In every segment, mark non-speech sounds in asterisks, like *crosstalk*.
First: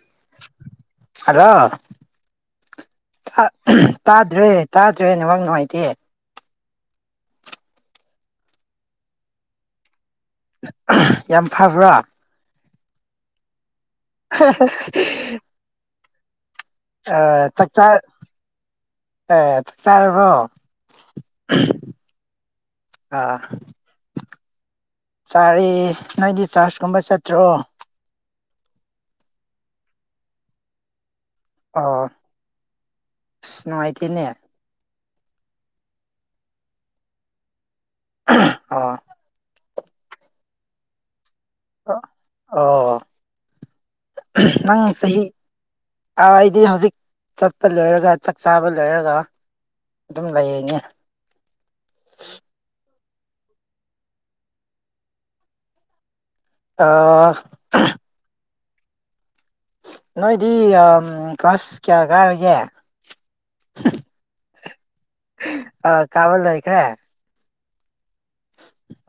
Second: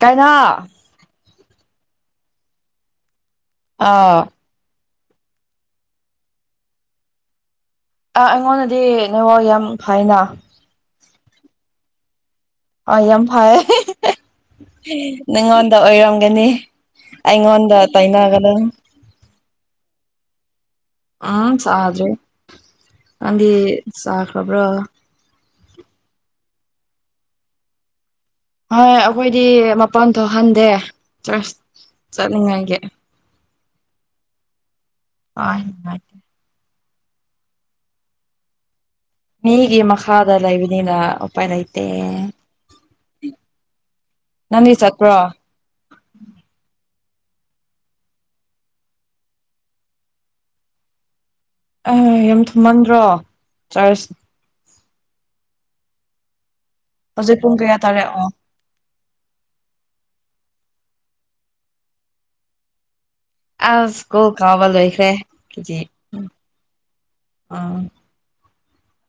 ꯀꯥꯏꯅꯥ ꯑꯗꯣ ꯇꯥꯗ꯭ꯔꯦ ꯇꯥ ꯇ꯭ꯔꯦꯅꯦꯃꯛ ꯅꯨꯡꯉꯥꯏꯇꯦ ꯑ ꯑꯩꯉꯣꯟꯗꯗꯤ ꯅꯉꯣ ꯌꯥꯝ ꯐꯥꯏꯅ ꯌꯥꯝ ꯐꯕ꯭ꯔꯥ ꯑ ꯌꯥꯝ ꯐꯩꯦ ꯅꯉꯣꯟꯗ ꯑꯣꯏꯔꯝꯒꯅꯤ ꯑꯩꯉꯣꯟꯗ ꯆꯥꯛꯆꯥ ꯇꯥꯏꯅꯒꯅꯨ ꯑꯦ ꯆꯥꯛ ꯆꯥꯔꯕꯣ ꯑꯝ ꯆ ꯑꯗꯨ꯭ꯔꯦ ꯑꯥ ꯑꯗꯤ ꯆ ꯈꯕ꯭ꯔ ꯇꯥꯔꯤ ꯅꯣꯏꯗꯤ ꯆꯥꯔꯖꯀꯨꯝꯕ ꯆꯠꯇ꯭ꯔꯣ ꯍꯣꯏ ꯑꯩꯈꯣꯏꯗꯤ ꯃꯄꯥꯟ ꯊꯣꯛꯍꯟꯗꯦ ꯑꯣ ꯆꯠꯅꯤꯡꯉꯥꯏꯒꯤ ꯑꯁ ꯅꯨꯡꯉꯥꯏꯇꯦꯅꯦ ꯍ ꯍ ꯑ ꯍꯒꯤ ꯃ ꯃꯈꯥꯗ ꯂꯩꯕꯅꯤꯅ ꯎꯄꯥꯏ ꯂꯩ ꯂꯩꯇꯦ ꯑ ꯑꯣ ꯅꯪꯗꯤ ꯅꯪ ꯆꯠꯄ꯭ꯔꯣ ꯆꯍꯤ ꯑꯗꯨꯋꯥꯗꯤ ꯍꯧꯖꯤꯛ ꯆꯠꯄ ꯂꯣꯏꯔꯒ ꯆꯥꯛ ꯆꯥꯕ ꯂꯣꯏꯔꯒ ꯑꯗꯨꯝ ꯂꯩꯔꯤꯅꯤ ꯑ ꯌꯥꯝ ꯊꯨꯝꯃꯟꯗ꯭ꯔꯣ ꯆꯥꯏꯔꯁꯤ ꯑ ꯍꯧꯖꯤꯛ ꯄꯨꯡ ꯀꯌꯥ ꯇꯥꯔꯛꯑꯣ ꯅꯣꯏꯗꯤ ꯀ꯭ꯂꯥꯁ ꯀꯌꯥ ꯀꯥꯔꯒꯦ ꯑ ꯁ꯭ꯀꯨꯜ ꯀꯥꯎꯕ ꯂꯣꯏꯈ꯭ꯔꯦꯖꯤ ꯑ ꯀꯥꯕ ꯑ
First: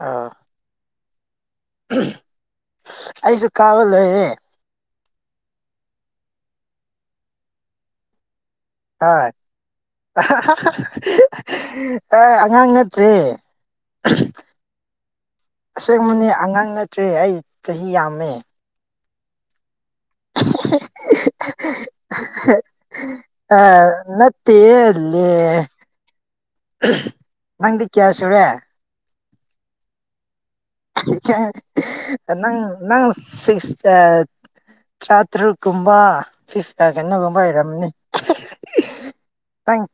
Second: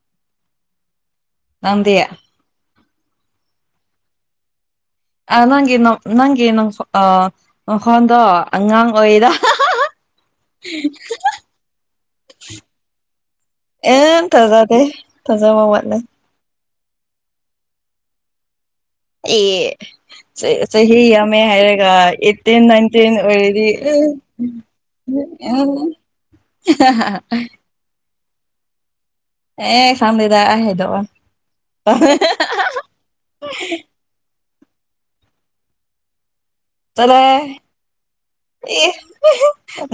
ꯑꯥ ꯅꯟꯌꯥ ꯑꯩꯁꯨ ꯀꯥꯕ ꯂꯣꯏꯔꯦ ꯑ ꯅꯪꯒꯤ ꯅꯪꯒꯤ ꯅꯣꯡꯈꯣꯟꯗꯣ ꯑꯉꯥꯡ ꯑꯣꯏꯔ ꯑ ꯑꯉꯥꯡ ꯅꯠꯇ꯭꯭ꯔꯔꯤ ꯑꯦ ꯇꯖꯥꯗ ꯊꯖꯥ ꯃ ꯋꯥꯠꯂꯦ ꯇ꯭ꯔꯦ ꯑꯩ ꯆꯍꯤ ꯌꯥꯝꯃꯦ ꯑꯦ ꯆꯍꯤ ꯌꯥꯝꯃꯦ ꯍꯥꯏꯔꯒ ꯑꯩꯠꯇꯤꯟ ꯅꯥꯏꯟꯇꯤꯟ ꯑꯣꯏꯔꯗꯤ ꯂꯩꯦ *unintelligible* ꯀꯌꯥꯁꯋꯦ ꯑꯦ ꯁꯗꯗ ꯍꯥꯏꯦ ꯅꯪ ꯅꯪ ꯁꯤ ꯇꯔꯥꯇꯔꯨꯛꯀꯨꯝꯕ ꯐ ꯆꯠꯂꯣꯍꯦ ꯀꯩꯅꯣꯒꯨꯝꯕ ꯍꯔꯝꯅꯤ *unintelligible* ꯑꯦ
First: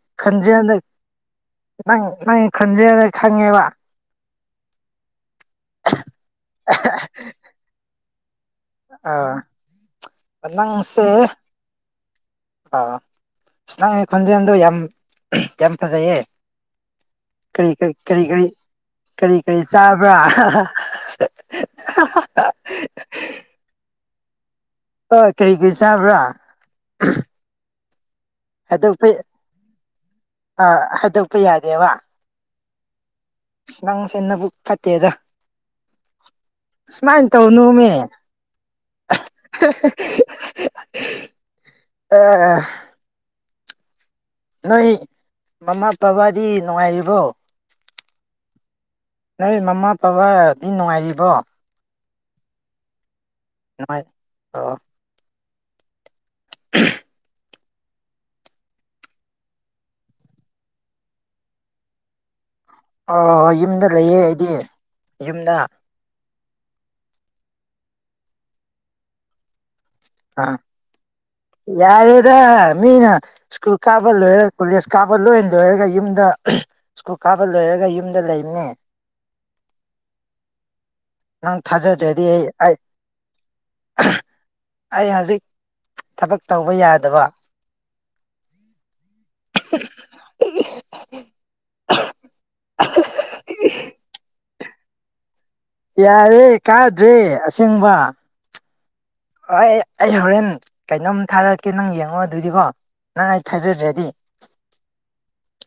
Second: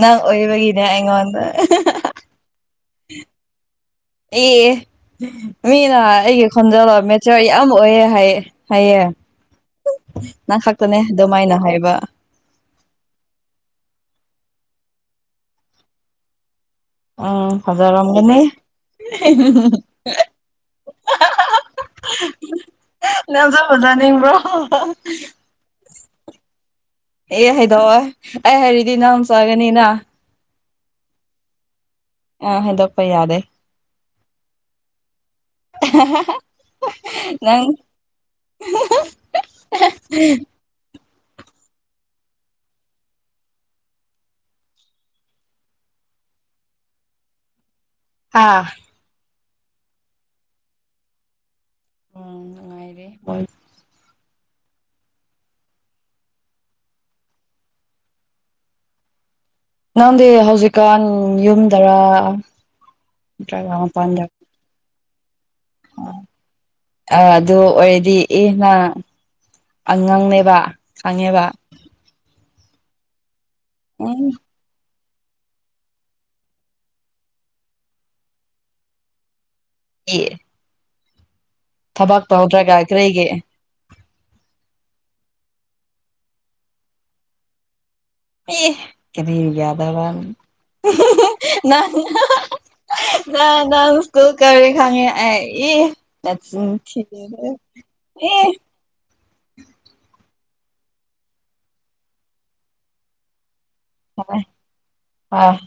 ꯅꯪ ꯈꯣꯟꯖꯦꯜꯗ ꯑꯣꯏꯕꯒꯤꯅꯦ ꯑꯩꯉꯣꯟꯗ ꯅꯪ ꯅꯪ ꯈꯣꯟꯖꯦꯜꯗ ꯈꯪꯉꯦꯕ ꯑꯦ ꯃꯤꯅ ꯑꯩꯒꯤ ꯈꯣꯟꯖꯂ ꯃꯦꯆꯔ ꯌꯥꯝ ꯑꯣꯏꯌꯦꯦ ꯍꯥꯏꯌꯦ ꯑꯥ ꯅꯪ ꯈꯛꯇꯅꯦ ꯅꯁ ꯑꯗꯨꯃꯥꯏꯅ ꯍꯥꯏꯕ ꯑ ꯈꯣꯟꯖ ꯑꯣ ꯌꯥꯝ ꯌꯥꯝ ꯐꯖꯩꯌꯦ ꯑ ꯀꯔꯤ ꯐꯖꯛ ꯀꯔꯤ ꯂꯝ ꯀꯔꯤ ꯀꯅꯤ ꯀꯔꯤ ꯀꯔꯤ ꯀꯔꯤ ꯆꯥꯕ꯭ꯔꯥ ꯅꯖꯖꯥꯅꯤꯡ ꯭ꯔꯣ ꯍꯣꯏ ꯀꯔꯤ ꯀꯔꯤ ꯆꯥꯕ꯭ꯔꯥ ꯑꯦ ꯍꯥꯏꯩꯗꯣꯛꯑꯣ ꯑꯩ ꯍꯥꯏꯔꯗꯤ ꯅꯍꯝ ꯆꯥꯒꯅꯤꯅ ꯑ ꯍꯥꯏꯗꯣꯛꯄ ꯌꯥꯗꯦꯕ ꯑꯦꯗ ꯑꯁ ꯅꯪꯁꯦ ꯅꯕꯨꯛ ꯐꯠꯇꯦꯗ ꯁꯨꯃꯥꯏꯅ ꯇꯧꯅꯨ ꯅꯪ ꯃ ꯑ ꯅꯣꯏ ꯃꯃꯥ ꯄꯕꯕꯥꯗꯤ ꯅꯨꯡꯉꯥꯏꯔꯤꯕꯣ ꯑꯥ ꯅꯣꯏ ꯃꯃꯥ ꯄꯕꯕꯥꯗꯤ ꯅꯨꯡꯉꯥꯏꯔꯤꯕꯣ ꯎꯝ ꯉꯅꯨꯡꯥꯏꯔꯦ ꯅꯥꯏ *inaudible* ꯅꯪꯗꯤ ꯍꯧꯖꯤꯛꯀꯥꯟ ꯌꯨꯝꯗꯔ ꯑꯣ ꯅꯠꯇ꯭ꯔꯒ ꯌꯨꯝꯗ ꯂꯩꯌꯦ ꯃꯄꯥꯟꯗꯔ ꯑꯩꯗꯤ ꯌꯨꯝꯗ ꯑ ꯑꯗꯨ ꯑꯣꯏꯔꯗꯤ ꯏꯅ ꯑ ꯌꯥꯔꯦꯗ ꯃꯤꯅ ꯁ꯭ꯀꯨꯜ ꯀꯥꯕ ꯎꯝ ꯂꯣꯏꯔꯦ ꯀꯣꯂꯦꯖ ꯜ ꯀꯥꯕ ꯂꯣꯏꯔꯅ ꯂꯣꯏꯔꯒ ꯌꯨꯝꯗ ꯁ꯭ꯀꯨꯜ ꯀꯥꯕ ꯂꯣꯏꯔꯒ ꯌꯨꯝꯗ ꯂꯩꯕꯅꯦ ꯍ ꯅꯪ ꯊꯥꯖꯗ꯭ꯔꯗꯤ ꯑꯩ ꯀꯔꯤꯒꯤ ꯑꯩ ꯍꯧꯖꯤꯛ ꯊꯕꯛ ꯇꯧꯕ ꯌꯥꯗꯕ ꯑꯦ ꯀꯔꯤ ꯌꯥꯗ ꯋꯥꯅꯤ ꯅ ꯁꯀꯨꯜ ꯀꯔꯤ ꯈꯉꯦ ꯑ ꯑꯦ ꯌꯥꯔꯦ ꯀꯥꯗ꯭ꯔꯦ ꯑꯁꯦꯡꯕ ꯑꯦ ꯍꯣꯏ ꯑꯩ ꯍꯣꯔꯦꯟ ꯀꯩꯅꯣꯝ ꯊꯥꯔꯛꯀꯦ ꯅꯪ ꯌꯦꯡꯉꯣ ꯑꯗꯨꯗꯤꯀꯣ ꯅꯪ ꯊꯥꯖꯗ꯭ꯔꯗꯤ ꯍꯣꯏ ꯍꯣꯏ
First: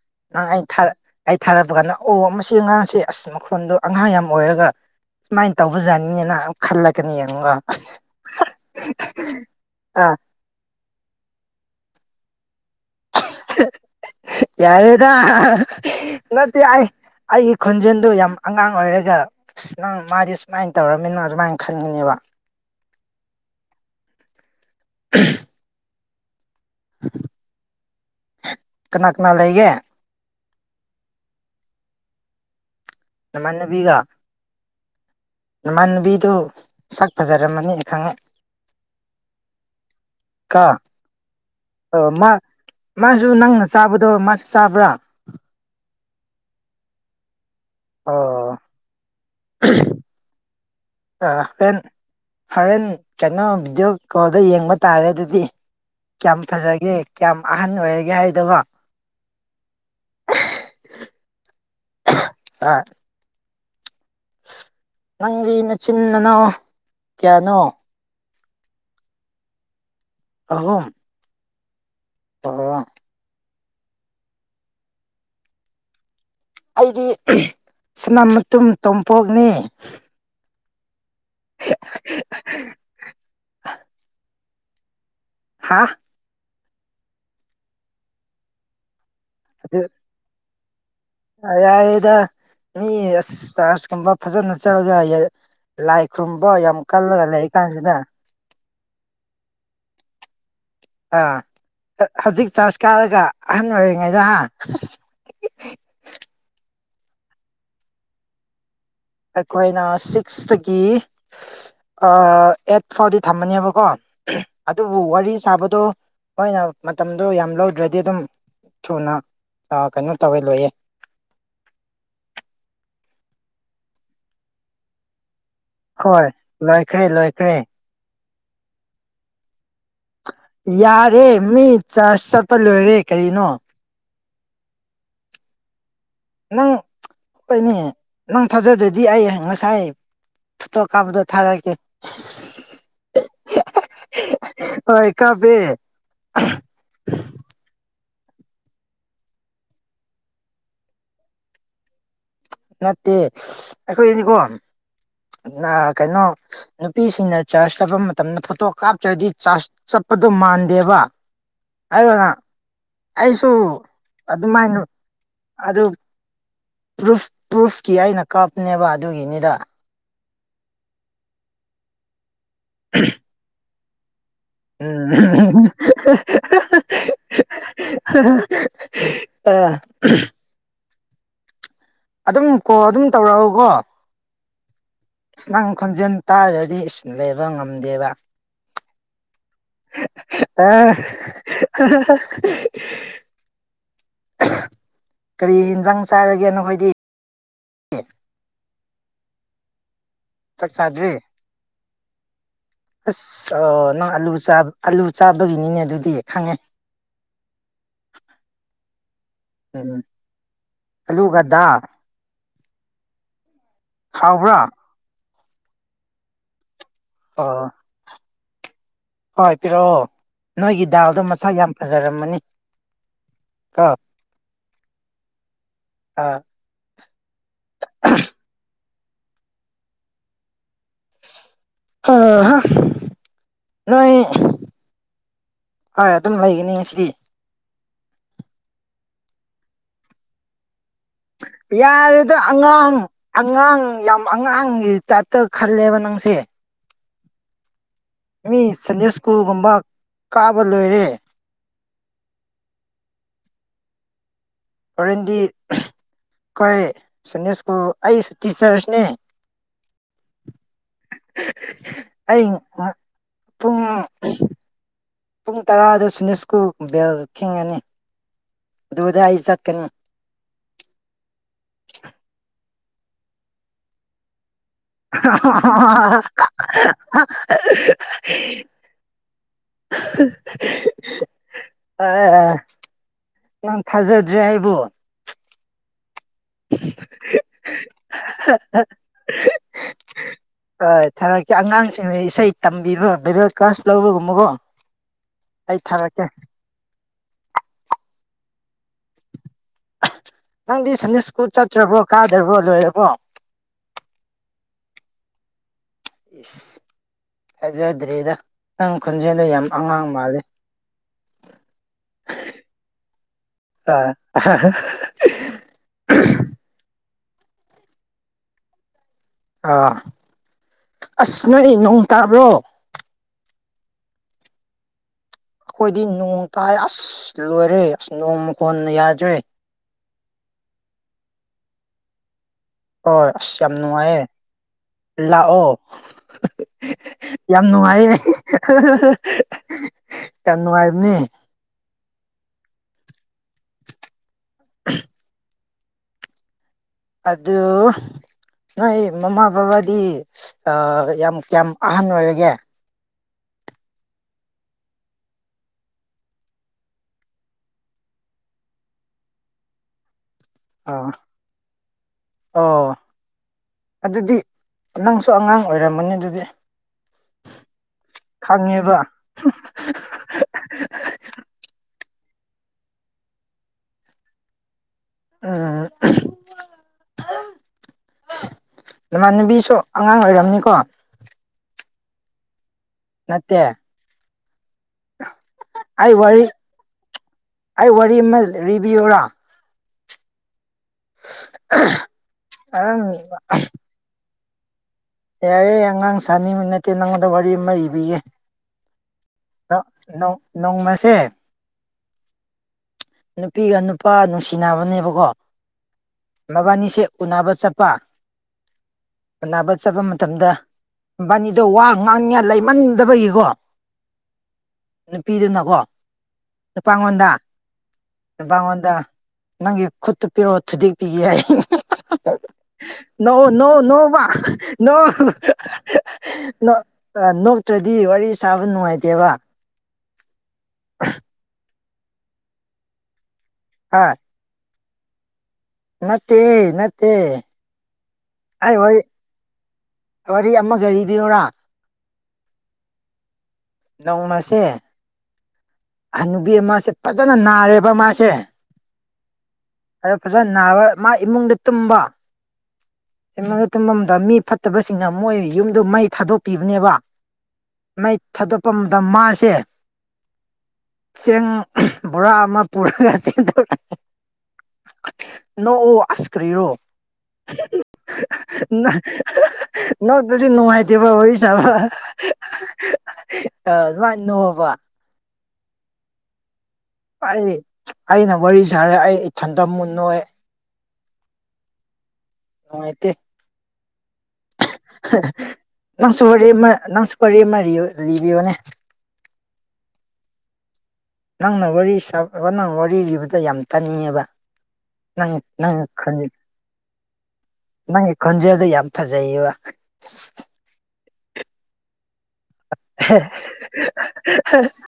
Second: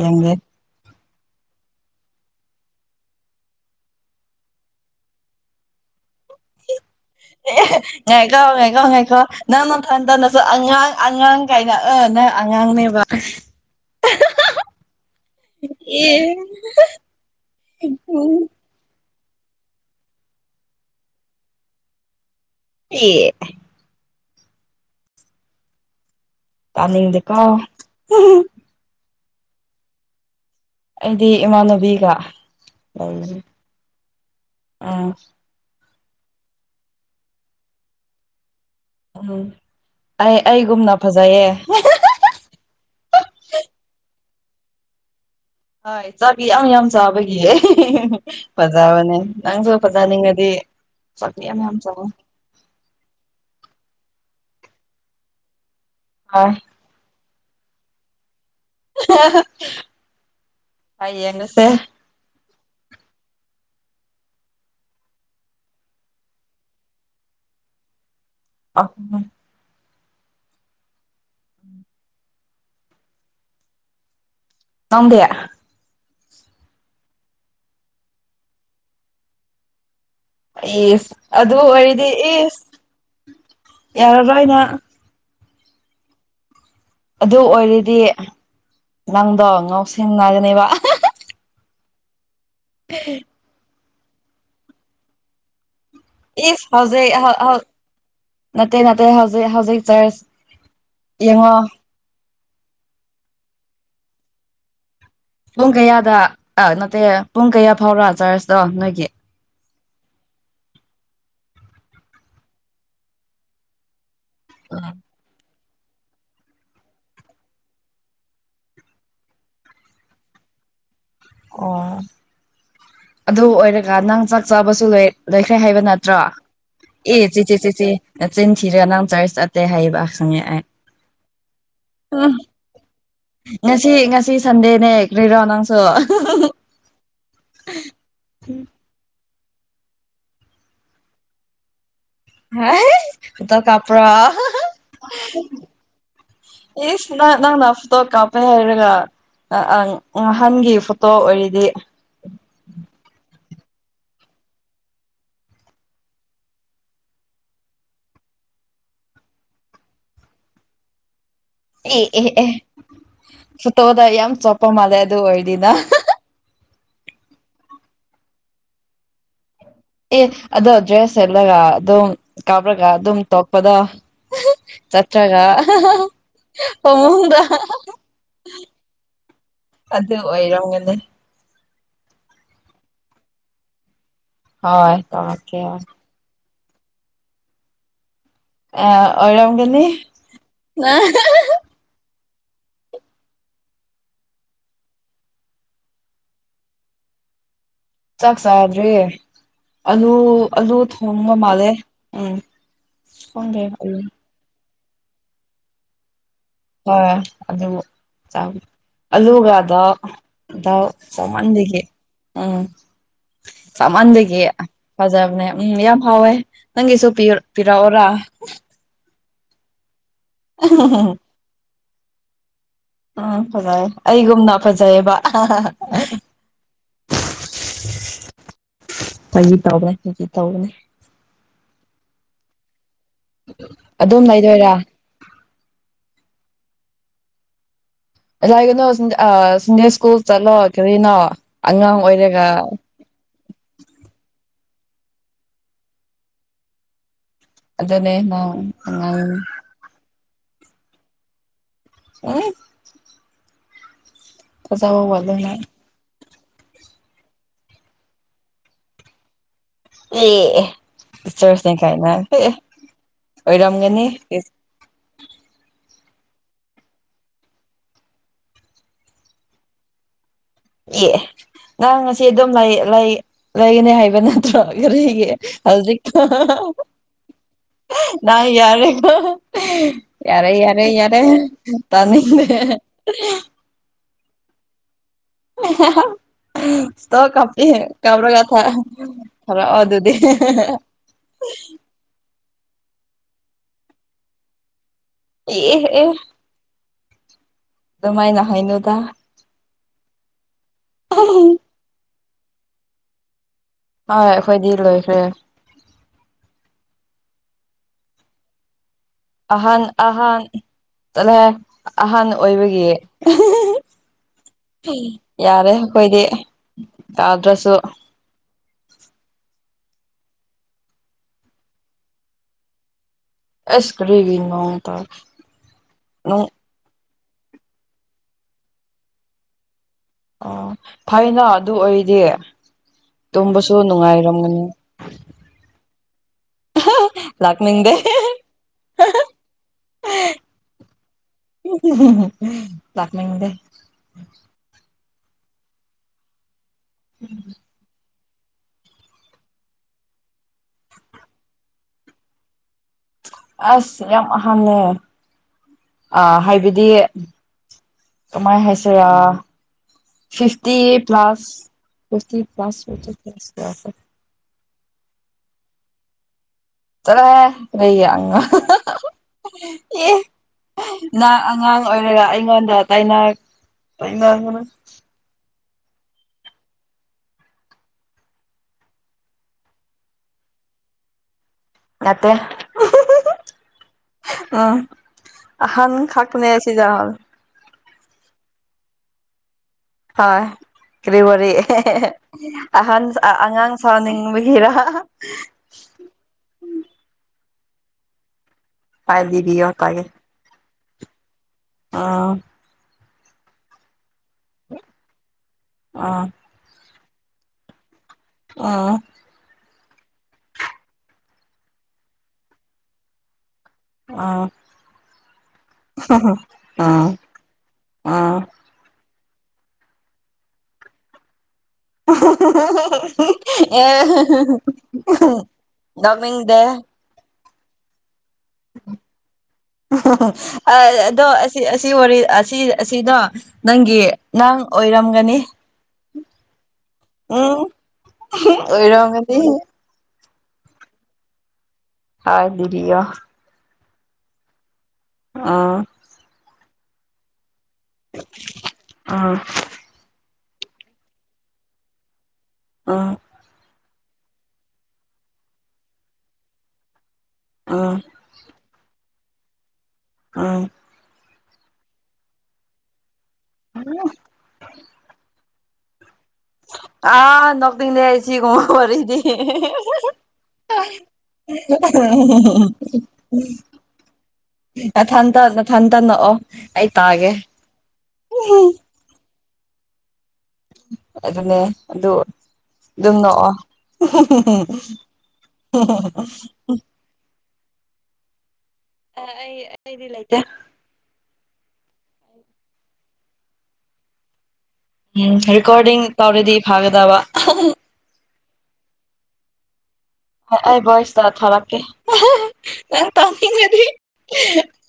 ꯌꯦꯡꯒꯦ ꯅꯪ ꯑꯩ ꯑꯩ ꯊꯥꯔꯛꯄ ꯀꯥꯟꯗ ꯑꯣ ꯃꯁꯤ ꯑꯉꯥꯡꯁꯤꯦ ꯑꯁ ꯃꯈꯣꯟꯗꯣ ꯑꯉꯥꯡ ꯌꯥꯝ ꯑꯣꯏꯔꯒ ꯁꯨꯃꯥꯏꯅ ꯇꯧꯕꯖꯥꯠꯅꯤ ꯅ ꯈꯜꯂꯛ ꯀꯅꯤ ꯌꯦꯉꯅꯨꯡ ꯉꯥꯏꯀꯥꯎ ꯉꯥꯏꯥꯎ ꯉꯥꯏꯀꯥꯎ ꯅꯪ ꯅꯊꯟ ꯑꯥ ꯇꯅꯁꯨ ꯑꯉꯥꯡ ꯑꯉꯥꯡ ꯀꯥꯏꯅ ꯑꯪ ꯑꯉꯥꯡꯅꯦꯕ ꯌꯥꯔꯦꯗ ꯑꯦ ꯅꯠꯇꯦ ꯑꯩ ꯑꯩꯒꯤ ꯈꯣꯟꯖꯦꯜꯗꯨ ꯌꯥꯝ ꯎꯝ ꯑꯉꯥꯡ ꯑꯣꯏꯔꯒ ꯑꯁ ꯅꯪ ꯃꯥꯗꯤ ꯁꯨꯃꯥꯏꯅ ꯇꯧꯔꯃꯤꯅ ꯑꯗꯨꯃꯥꯏꯅ ꯈꯟꯒꯅꯦꯕ ꯍ *inaudible* ꯇꯥꯅꯤꯗꯀꯣ ꯃꯥ ꯂꯩꯒꯦ ꯑꯩꯗꯤ ꯏꯃꯥꯟꯅꯨꯕꯤꯒ ꯅꯅꯕꯕꯤꯒ ꯎꯝ ꯕꯤꯗꯨ ꯁꯛ ꯐꯖꯔꯝꯃꯅꯤ ꯈꯪꯉꯦ ꯎꯝ ꯑꯩ ꯀꯣ ꯑꯩꯒꯨꯝꯅ ꯐꯖꯩꯌꯦ ꯑꯣ ꯃꯥ ꯃꯥꯁꯨ ꯅꯪꯅ ꯆꯥꯕꯗꯕ ꯃꯥꯁꯨ ꯆꯥꯕ꯭ꯔꯥ ꯍ ꯆꯥꯕꯤ ꯌꯥꯝ ꯌꯥꯝ ꯆꯥꯕꯒꯤꯍ ꯑꯣ ꯐꯖꯥꯕꯅꯦ ꯅꯪꯁꯨ ꯐꯖꯥꯅꯤꯡꯉꯗꯤ ꯑ ꯍꯣꯔꯦꯟ ꯍꯣꯔꯦꯟ ꯀꯩꯅꯣ ꯕꯤꯗꯤꯑꯣ ꯀꯣꯗ ꯌꯦꯡꯕ ꯇꯥꯔꯦ ꯑꯗꯨꯗꯤ ꯀꯌꯥꯝ ꯍꯣꯏ ꯐꯖꯒꯦ ꯀꯌꯥꯝ ꯑꯍꯟ ꯑꯣꯏꯔꯒꯦ ꯍꯥꯏꯗꯀꯣ ꯍꯌꯦꯡꯒꯁꯦ ꯑ ꯅꯪꯒꯤ ꯅꯆꯤꯟꯅꯅꯣ ꯀꯌꯥꯅꯣ ꯑ *unintelligible* ꯑꯍꯨꯝ ꯇ *unintelligible* ꯅꯗꯌꯥ ꯑꯩꯗꯤ ꯁꯅ ꯃꯇꯨꯝ ꯇꯣꯝꯄꯣꯛꯅꯤ ꯑꯦꯁ ꯑꯗꯨ ꯑꯣꯏꯔꯗꯤ ꯑꯦꯐ ꯌꯥꯔꯕ ꯍꯥꯏꯅ ꯍꯥꯥ ꯑꯗꯨ ꯑꯣꯏꯔꯗꯤ ꯅꯪꯗꯣ ꯑꯗꯨ ꯉꯥꯎꯁꯦꯡꯅꯒꯅꯦꯕ ꯌꯥꯔꯦꯗ ꯃꯤ ꯑꯁ ꯆꯥꯔꯖ ꯀꯨꯝꯕ ꯐꯖꯅ ꯆꯠꯂꯒ ꯂꯥꯏ ꯈꯨꯔꯨꯝꯕ ꯏꯁ ꯌꯥꯝ ꯍꯧꯖꯤꯛ ꯀꯜꯂꯒ ꯍꯧ ꯂꯩ ꯍꯧ ꯀꯥꯟꯁꯤꯗ ꯅꯠꯇꯦ ꯅꯠꯇꯦ ꯍꯧꯖꯤꯛ ꯍꯧꯖꯤꯛ ꯆꯔꯁ ꯑꯥ ꯍꯧꯖꯤꯛ ꯆꯥꯔꯖ ꯀꯥꯔꯒ ꯑꯍꯟ ꯑꯣꯏꯔꯤꯉꯩꯗ ꯄꯨꯡ ꯀꯌꯥꯗ ꯅꯠꯇꯦ ꯄꯨꯡ ꯀꯌꯥ ꯐꯥꯎꯔ ꯆꯥꯔꯁꯇꯣ ꯅꯣꯏꯒꯤ ꯑꯩꯈꯣꯏꯅ ꯁꯤꯛꯁꯇꯒꯤ ꯑꯩꯠ ꯐꯥꯎꯗꯤ ꯊꯝꯃꯅꯦꯕꯀꯣ ꯑꯗꯨꯕꯨ ꯋꯥꯔꯤ ꯁꯥꯕꯗꯣ ꯃꯣꯏꯅ ꯃꯇꯝꯗꯣ ꯌꯥꯝ ꯂꯧꯗ꯭ꯔꯗꯤ ꯑꯗꯨꯝ ꯊꯨꯅ ꯀꯩꯅꯣ ꯇꯧꯋꯦ ꯂꯣꯏꯌꯦꯦ ꯑꯣ ꯑꯗꯨ ꯑꯣꯏꯔꯒ ꯅꯪ ꯆꯥꯛ ꯆꯥꯕꯁꯨ ꯂꯣꯏ ꯂꯣꯏꯈ꯭ꯔꯦ ꯍꯥꯏꯕ ꯅꯠꯇ꯭ꯔꯣ ꯍꯣꯏ ꯂꯣꯏꯈ꯭ꯔꯦ ꯑꯦ ꯆꯦꯆꯦ ꯂꯣꯏꯈ꯭ꯔꯦ ꯆꯦꯆꯦ ꯆꯤꯟꯈꯤꯔꯒ ꯅꯪ ꯆꯥꯔꯁ ꯆꯠꯠꯇꯦ ꯍꯥꯏꯌꯦꯕ ꯌꯥꯔꯦ ꯃꯤ ꯎꯝ ꯆꯠꯄ ꯂꯣꯏꯔꯦ ꯀꯔꯤꯅꯣ ꯁꯟꯗꯦꯅꯦꯔꯤ ꯔꯣꯅꯥꯪꯁꯨ ꯅꯪ ꯀꯅꯤ ꯅꯪ ꯊꯥꯖꯗ꯭ꯔꯗꯤ ꯑꯩ ꯍꯥꯏ ꯉꯁꯥꯏ ꯐꯣꯇꯣ ꯀꯥꯞꯄꯗꯣ ꯊꯥꯔꯛꯀꯦ ꯍꯥꯗ ꯀꯄ꯭ꯔ ꯍꯣꯏ ꯀꯥꯞꯄꯦ ꯑꯦ ꯏꯁꯅ ꯅ ꯅꯇ ꯀꯞ ꯩ ꯍꯥꯏꯔꯒ ꯅꯍꯥꯟꯒꯤ ꯐꯣꯇꯣ ꯑꯣꯏꯔꯤꯗꯤ ꯑꯩꯈꯣꯏ ꯏꯅꯤꯀꯣ ꯀꯩꯅꯣ ꯅꯨꯄꯤꯁꯤꯡꯅ ꯆꯥꯔꯖ ꯆꯠꯄ ꯃꯇꯝꯗ ꯐꯣꯇꯣ ꯀꯥꯞꯇ꯭ꯔꯗꯤ ꯆꯥꯔꯖ ꯆꯠ ꯑꯗꯣ ꯃꯥꯟꯗꯦꯕ ꯑꯦ ꯑꯦ ꯑꯗꯨꯒ ꯑꯦ ꯑꯩꯁꯨ ꯐꯣꯇꯣꯗ ꯌꯥꯝ ꯆꯣꯞꯄ ꯑꯗꯨꯃꯥꯏꯅ ꯃꯥꯜꯂꯦ ꯑꯗꯨ ꯑꯣꯏꯔꯗꯤ ꯅꯪ ꯑꯗꯨ ꯄ꯭ꯔꯨꯐ ꯄ꯭ꯔꯨꯐꯀꯤ ꯑꯩꯅ ꯀꯥꯞꯅꯦꯕ ꯑꯗꯨꯒꯤꯅꯤꯗ ꯑꯦ ꯑꯗꯣ ꯗ꯭ꯔꯦꯁ ꯁꯦꯠꯂꯒ ꯑꯗꯨꯝ ꯀꯥꯞꯔꯒ ꯑꯗꯨꯝ ꯇꯣꯛꯄꯗ ꯎꯝ ꯆꯠꯠꯇꯒ ꯑꯣ ꯃꯗ ꯑꯦ ꯑꯗꯨꯗ ꯑꯣꯏꯔꯣꯒꯅꯦ ꯑꯗꯨꯝ ꯀꯣ ꯑꯗꯨꯝ ꯇꯧꯔꯛꯑꯣꯀꯣ ꯍꯣꯏ ꯇꯧꯔꯛꯀꯦ ꯏꯁꯅꯥꯥꯡ ꯍꯣꯏ ꯈꯣꯟꯖꯦꯜ ꯇꯥꯔꯗꯤ ꯏꯁ ꯂꯩꯕ ꯉꯝꯗꯦꯕ ꯑꯥ ꯑꯣꯔꯒꯅꯤ ꯑꯦ ꯑꯦ *inaudible* ꯀꯔꯤ ꯌꯦꯟꯖꯥꯡ ꯆꯥꯔꯒꯦ ꯅꯈꯣꯏꯗꯤ ꯆꯥꯛ ꯁꯥꯗ꯭ꯔꯤ ꯆꯥꯛ ꯆꯥꯗ꯭ꯔꯤ ꯃꯥꯜꯂꯦ ꯎꯝ ꯑꯁ ꯅꯪ ꯑꯂꯨ ꯆꯥꯕ ꯑꯂꯨ ꯆꯥꯕꯒꯤꯅꯤꯅꯦ ꯑꯗꯨꯗꯤ ꯈꯪꯉꯦ ꯍꯣꯏ ꯑꯗꯨ ꯆꯥ ꯑꯂꯨꯒꯗ ꯎꯝ ꯏꯗ ꯑꯂꯨꯒ ꯗꯥꯜ ꯆꯃꯟꯒꯤ ꯎꯝ ꯆꯞꯃꯟꯗꯒꯤ ꯍꯥꯎꯕ꯭ꯔꯥ ꯐꯖꯕꯅꯦ ꯎꯝ ꯌꯥꯝ ꯍꯥꯎꯋꯦ ꯅꯪꯒꯤꯁꯨ ꯑꯣ ꯄꯤꯔꯛꯑꯣꯔꯥ ꯍ ꯍꯣꯏ ꯄꯤꯔꯛꯑꯣ ꯅꯣꯏꯒꯤ ꯗꯥꯜꯗꯣ ꯃꯁꯥ ꯌꯥꯝ ꯐꯖꯔꯝꯃꯅꯤ ꯎꯝ ꯐꯖꯔꯦ ꯀꯣ ꯑꯩꯒꯨꯝꯅ ꯐꯖꯩꯌꯦꯕ ꯀꯔꯤ ꯑ *inaudible* ꯐꯖꯤ ꯇꯧꯕꯅꯦ ꯐꯖꯤ ꯇꯧꯕꯅꯦ ꯑ ꯅꯣꯏ ꯑꯗꯨꯝ ꯂꯩꯗꯣꯏꯔꯥ ꯑꯗꯨꯪ ꯂꯩꯒꯅꯤ ꯉꯁꯤꯗꯤ ꯅ ꯑ ꯁꯅꯤꯦ ꯁꯀꯨꯜ ꯆꯂꯣ ꯌꯥꯔꯦꯗ ꯑꯉꯥꯡ ꯑꯉꯥꯡ ꯌꯥꯝ ꯑꯉꯥꯡ ꯇꯇ ꯈꯜꯂꯦꯕ ꯅꯪꯁꯦ ꯑꯗꯨꯅꯦ ꯃꯤ ꯅꯪ ꯁꯟꯗꯌ ꯑꯉꯥꯡ ꯁ꯭ꯀꯨꯜꯒꯨꯝꯕ ꯀꯥꯕ ꯂꯣꯏꯔꯦ ꯑ ꯀꯖꯥꯕ ꯋꯥ ꯍꯣꯔꯦꯟꯗꯤ ꯑꯗꯨꯅ ꯑꯩꯈꯣꯏ ꯁꯅꯤꯁꯀꯨ ꯑꯩꯁꯨ ꯇꯤꯆꯔꯁꯅꯦ ꯑꯦ ꯏꯁꯔꯁꯅꯦ ꯀꯥꯏꯅ ꯑꯩ ꯄꯨꯡ ꯑꯣꯏꯔꯝꯒꯅꯤ ꯑꯗꯨꯗ ꯁꯨꯅꯤꯁꯀꯨ ꯕꯦꯜ ꯊꯦꯡꯉꯅꯤ ꯑꯗꯨꯗ ꯑꯩ ꯆꯠꯀꯅꯤ ꯑꯦ ꯅꯪ ꯉꯁꯤ ꯑꯗꯨꯝ ꯂꯩꯒꯅꯤ ꯍꯥꯏꯕꯅ ꯒ ꯍꯧꯖꯤꯛ ꯅ ꯌꯥꯔꯦꯀꯣ ꯌꯥꯔꯦ ꯌꯥꯔꯦ ꯌꯥꯔꯦ ꯇꯅꯤ ꯉꯥ ꯀꯩꯅꯨꯪꯒ ꯂꯂꯨ ꯌꯥꯝ ꯊꯥꯖꯗ꯭ꯔꯦ ꯑꯩꯕꯨ *unintelligible* ꯇ ꯀ ꯀꯃꯔꯒ ꯊ ꯈꯔ ꯑꯗꯨꯗꯤ ꯊꯥꯔꯛꯀꯤ ꯑꯉꯥꯡꯁꯤꯡ ꯂꯩ ꯇꯝꯕꯕꯤꯕ ꯕ ꯀꯥꯁ ꯂꯕꯒ ꯃꯒꯣ ꯑꯦ ꯑꯦ ꯑꯗꯨꯃꯥꯏꯅ ꯍꯥꯏꯣꯏꯅꯗ ꯅꯪꯗꯤ ꯁꯟꯗꯦ ꯁꯀꯨꯜ ꯆꯠꯇ꯭ꯔꯕ꯭ꯔꯣ ꯀꯥꯗ꯭ꯔꯕ꯭ꯔꯣ ꯂꯣꯏꯔꯕꯣ ꯍꯣꯏ ꯑꯩꯈꯣꯏꯗꯤ ꯂꯣꯏꯈ꯭ꯔꯦ ꯏꯁ ꯍꯥꯏꯖꯗ꯭ꯔꯦꯗ ꯅꯪ ꯈꯣꯟꯖꯦꯜꯗ ꯌꯥꯝ ꯑꯍꯥꯟ ꯑꯉꯥꯡ ꯃꯥꯜꯂꯤ ꯑꯍꯥꯟ ꯆꯠꯂꯦ ꯑꯍꯥꯟꯕ ꯑꯣꯏꯕꯒꯤ ꯑ ꯌꯥꯔꯦ ꯑꯩꯈꯣꯏꯗꯤ ꯌꯥꯥꯗ꯭ꯔꯁꯨ ꯑꯥ ꯑꯁ ꯅꯣꯏ ꯅꯣꯡ ꯇꯥꯕ꯭ꯔꯣ ꯑꯦꯁ ꯀꯔꯤꯒꯤ ꯉꯣ ꯇ ꯑꯩꯈꯣꯏꯗꯤ ꯅꯣꯡ ꯇꯥꯏ ꯑꯁ ꯂꯣꯏꯔꯦ ꯑꯁ ꯅꯣꯡꯃ ꯀꯣꯟꯅ ꯌꯥꯗ꯭ꯔꯦ ꯑꯣ ꯐꯅ ꯑꯗꯨ ꯑꯣꯏꯔꯗꯤ ꯍꯣꯏ ꯑꯁ ꯇꯨꯝꯕꯁꯨ ꯌꯥꯝ ꯅꯨꯡꯉꯥꯏꯌꯦ ꯅꯨꯡꯉꯥꯏꯔꯝꯒꯅꯤ ꯂꯥꯛꯑꯣ ꯌꯥꯝ ꯂꯥꯛꯅꯤꯡꯗꯦ ꯅꯨꯡꯉꯥꯏꯌꯦꯦ ꯀꯥꯟꯅꯅꯨꯡꯉꯥꯏꯕꯅꯤ *unintelligible* ꯂꯥꯛꯃꯤꯗꯦ *unintelligible* ꯑꯗꯨꯗ ꯅꯣꯏ ꯃꯃꯥ ꯕꯕꯥꯗꯤ ꯌꯥꯝ ꯀꯌꯥꯝ ꯑꯍꯟ ꯑꯣꯏꯔꯒꯦ ꯑꯁ ꯌꯥꯝ ꯑꯍꯜꯂ ꯑ ꯍꯥꯏꯕꯗꯤ ꯀꯃꯥꯏ ꯍꯥꯏꯁꯤꯔꯥ ꯐꯤꯇꯤ ꯑ ꯄ꯭ꯂꯥꯁ ꯑꯣ ꯐꯇꯤ ꯑꯗꯨꯗꯤ ꯅꯪꯁꯨ ꯑꯉꯥꯡ ꯑꯣꯏꯔꯝꯃꯅꯤ ꯑꯗꯨꯗꯤ ꯆꯂ ꯑꯉ ꯈꯪꯉꯦꯕ ꯑꯉ ꯑꯉꯥꯡ ꯑꯣꯏꯔꯒ ꯑꯩꯉꯣꯟꯗ ꯑ ꯃꯃꯥꯟꯅꯕꯤꯁꯨ ꯑꯉꯥꯡ ꯑꯣꯏꯔꯝꯅꯤꯀꯣ ꯃꯠꯇꯦ ꯅꯠꯇꯦ ꯎꯝ ꯑꯍꯥꯟ ꯑꯩ ꯋꯥꯔꯤ ꯈꯀꯅ ꯑꯁꯤ ꯌꯥꯍꯜ ꯔꯤꯕꯌꯣꯔꯥ ꯍꯣꯏ ꯀ ꯋꯥꯔꯤ ꯑꯗꯨꯝ ꯑꯍꯟ ꯑꯉꯥꯡ ꯁꯥꯎꯅꯤꯡ ꯒꯦꯔꯥ ꯌꯥꯔꯦ ꯑꯉꯥꯡ ꯁꯥꯅꯤꯡꯃꯤ ꯅꯠꯇꯦ ꯅꯪꯉꯣꯟꯗ ꯋꯥꯔꯤ ꯑꯃ ꯂꯤꯕꯤꯒꯦ ꯐꯥꯏꯚꯕꯤꯇꯥꯒꯦ ꯅꯣꯡꯃꯁꯦ ꯑꯥ ꯅꯨꯄꯤꯒ ꯅꯨꯄꯥ ꯅꯨꯡꯁꯤꯅꯕꯅꯦꯕꯀꯣ ꯎꯝ ꯃꯕꯥꯅꯤꯁꯦ ꯎꯅꯥꯅꯕ ꯆꯠꯄ ꯑ ꯅꯕ ꯆꯠꯄ ꯃꯇꯝꯗ ꯀꯝꯕꯥꯅꯤꯗꯣ ꯋꯥ ꯉꯥꯡꯅꯤꯉ ꯂꯩꯃꯟꯗꯕꯒꯤꯀꯣ ꯑ ꯅꯨꯄꯤꯗꯨꯅꯀꯣ ꯅꯨꯄꯥꯉꯣꯟꯗ ꯎꯝ ꯅꯨꯄꯥꯉꯣꯟꯗ ꯅꯪꯒꯤ ꯈꯨꯠꯇꯨ ꯄꯤꯔꯛꯑꯣ ꯊꯨꯗꯦꯛꯄꯤꯤꯈꯤꯏ ꯅꯣꯡ ꯅꯣꯡ ꯑꯦ ꯅꯣꯡꯃ ꯅꯣꯛꯅꯤꯡꯗꯦ ꯅꯣ ꯅꯣꯛꯇ꯭ꯔꯗꯤ ꯋꯥꯔꯤ ꯁꯥꯕ ꯅꯨꯡꯉꯥꯏꯇꯦꯕ ꯑꯗꯣ ꯑꯁꯤ ꯋꯥꯔꯤ ꯑꯁꯤ ꯑꯁꯤꯗꯣ ꯅꯪꯒꯤ ꯍꯣꯏ ꯅꯥꯡ ꯑꯣꯏꯔꯝꯒꯅꯤ ꯅꯠꯇꯦ ꯅꯠꯇꯦ ꯎꯝ ꯑꯩ ꯋꯥꯔꯤ ꯑꯣꯏꯔꯝꯒꯅꯤ ꯋꯥꯔꯤ ꯑꯃꯒꯔꯤꯔꯤꯕꯔꯥ ꯍꯥꯏꯗꯔꯤꯌꯥꯣ ꯅꯧ ꯃꯥꯁꯦ ꯑꯥ ꯅꯨꯄꯤ ꯑꯃꯁꯦ ꯐꯖꯅ ꯅꯥꯔꯦꯕ ꯃꯥꯁꯦ ꯑꯥ ꯑꯗꯣ ꯐꯖꯅ ꯅꯥꯕ ꯃꯥ ꯏꯃꯨꯡꯗ ꯇꯨꯝꯕ ꯎꯝ ꯇꯨꯝꯗ ꯃꯤ ꯐꯠꯇꯕꯁꯤꯡꯅ ꯃꯣꯏ ꯌꯨꯝꯗ ꯃꯩ ꯊꯥꯗꯣꯛꯄꯤꯕꯅꯦꯕ ꯎꯝ ꯃꯩ ꯊꯥꯗꯣꯛꯄ ꯃꯇꯝꯗ ꯃꯥꯁꯦ ꯎꯝ ꯆꯦꯡ ꯕꯣꯔꯥ ꯑꯃ ꯄꯨꯔꯒ ꯆ ꯎꯝ ꯅ ꯑꯣ ꯑꯁ ꯀꯔꯤꯔꯣ ꯑꯥ ꯅꯣꯛꯅꯤꯡꯉꯦ ꯁꯤꯒꯨꯝꯕ ꯋꯥꯔꯤꯗꯤ ꯅꯪꯗꯗꯤ ꯅꯨꯡꯉꯥꯏꯇꯦꯕ ꯋꯥꯔꯤ ꯁꯥꯕ ꯑ ꯋꯥꯅꯣꯕ ꯊꯟꯇ ꯅꯛꯑꯣ ꯑꯩ ꯑꯩꯅ ꯋꯥꯔꯤ ꯁꯥꯔꯦ ꯑꯩ ꯏꯊꯟꯇꯝ ꯃꯨꯟꯟꯅꯣꯏ ꯑꯗꯨꯅꯦ ꯑꯗꯨ ꯅꯨꯡꯉꯥꯏꯇꯦ ꯑꯗꯨꯝ ꯅꯣꯛꯑꯣ ꯅꯪꯁꯨ ꯋꯥꯔꯤ ꯑꯃ ꯅꯪꯁꯨ ꯋꯥꯔꯤꯦ ꯑꯃ ꯂꯤꯔꯤꯕꯣꯅꯦ ꯑ ꯑꯩ ꯑꯩꯗꯤ ꯂꯩꯇꯦ ꯅꯪꯅ ꯋꯥꯔꯤ ꯁꯥꯕ ꯅꯪꯅ ꯋꯥꯔꯤ ꯂꯤꯔꯤꯕꯗ ꯌꯥꯝ ꯇꯥꯅꯤꯡꯉꯦꯕ ꯎꯝ ꯅꯪ ꯔꯦꯀꯣꯔꯗꯤꯡ ꯇꯧꯔꯗꯤ ꯐꯥꯒꯗꯕ ꯅꯪ ꯈꯨꯣꯟꯖꯦ ꯑꯗꯨ ꯌꯥꯝ ꯐꯖ ꯏꯕ ꯑꯩꯕꯣꯏꯁꯇ ꯊꯔꯀꯦ *unintelligible*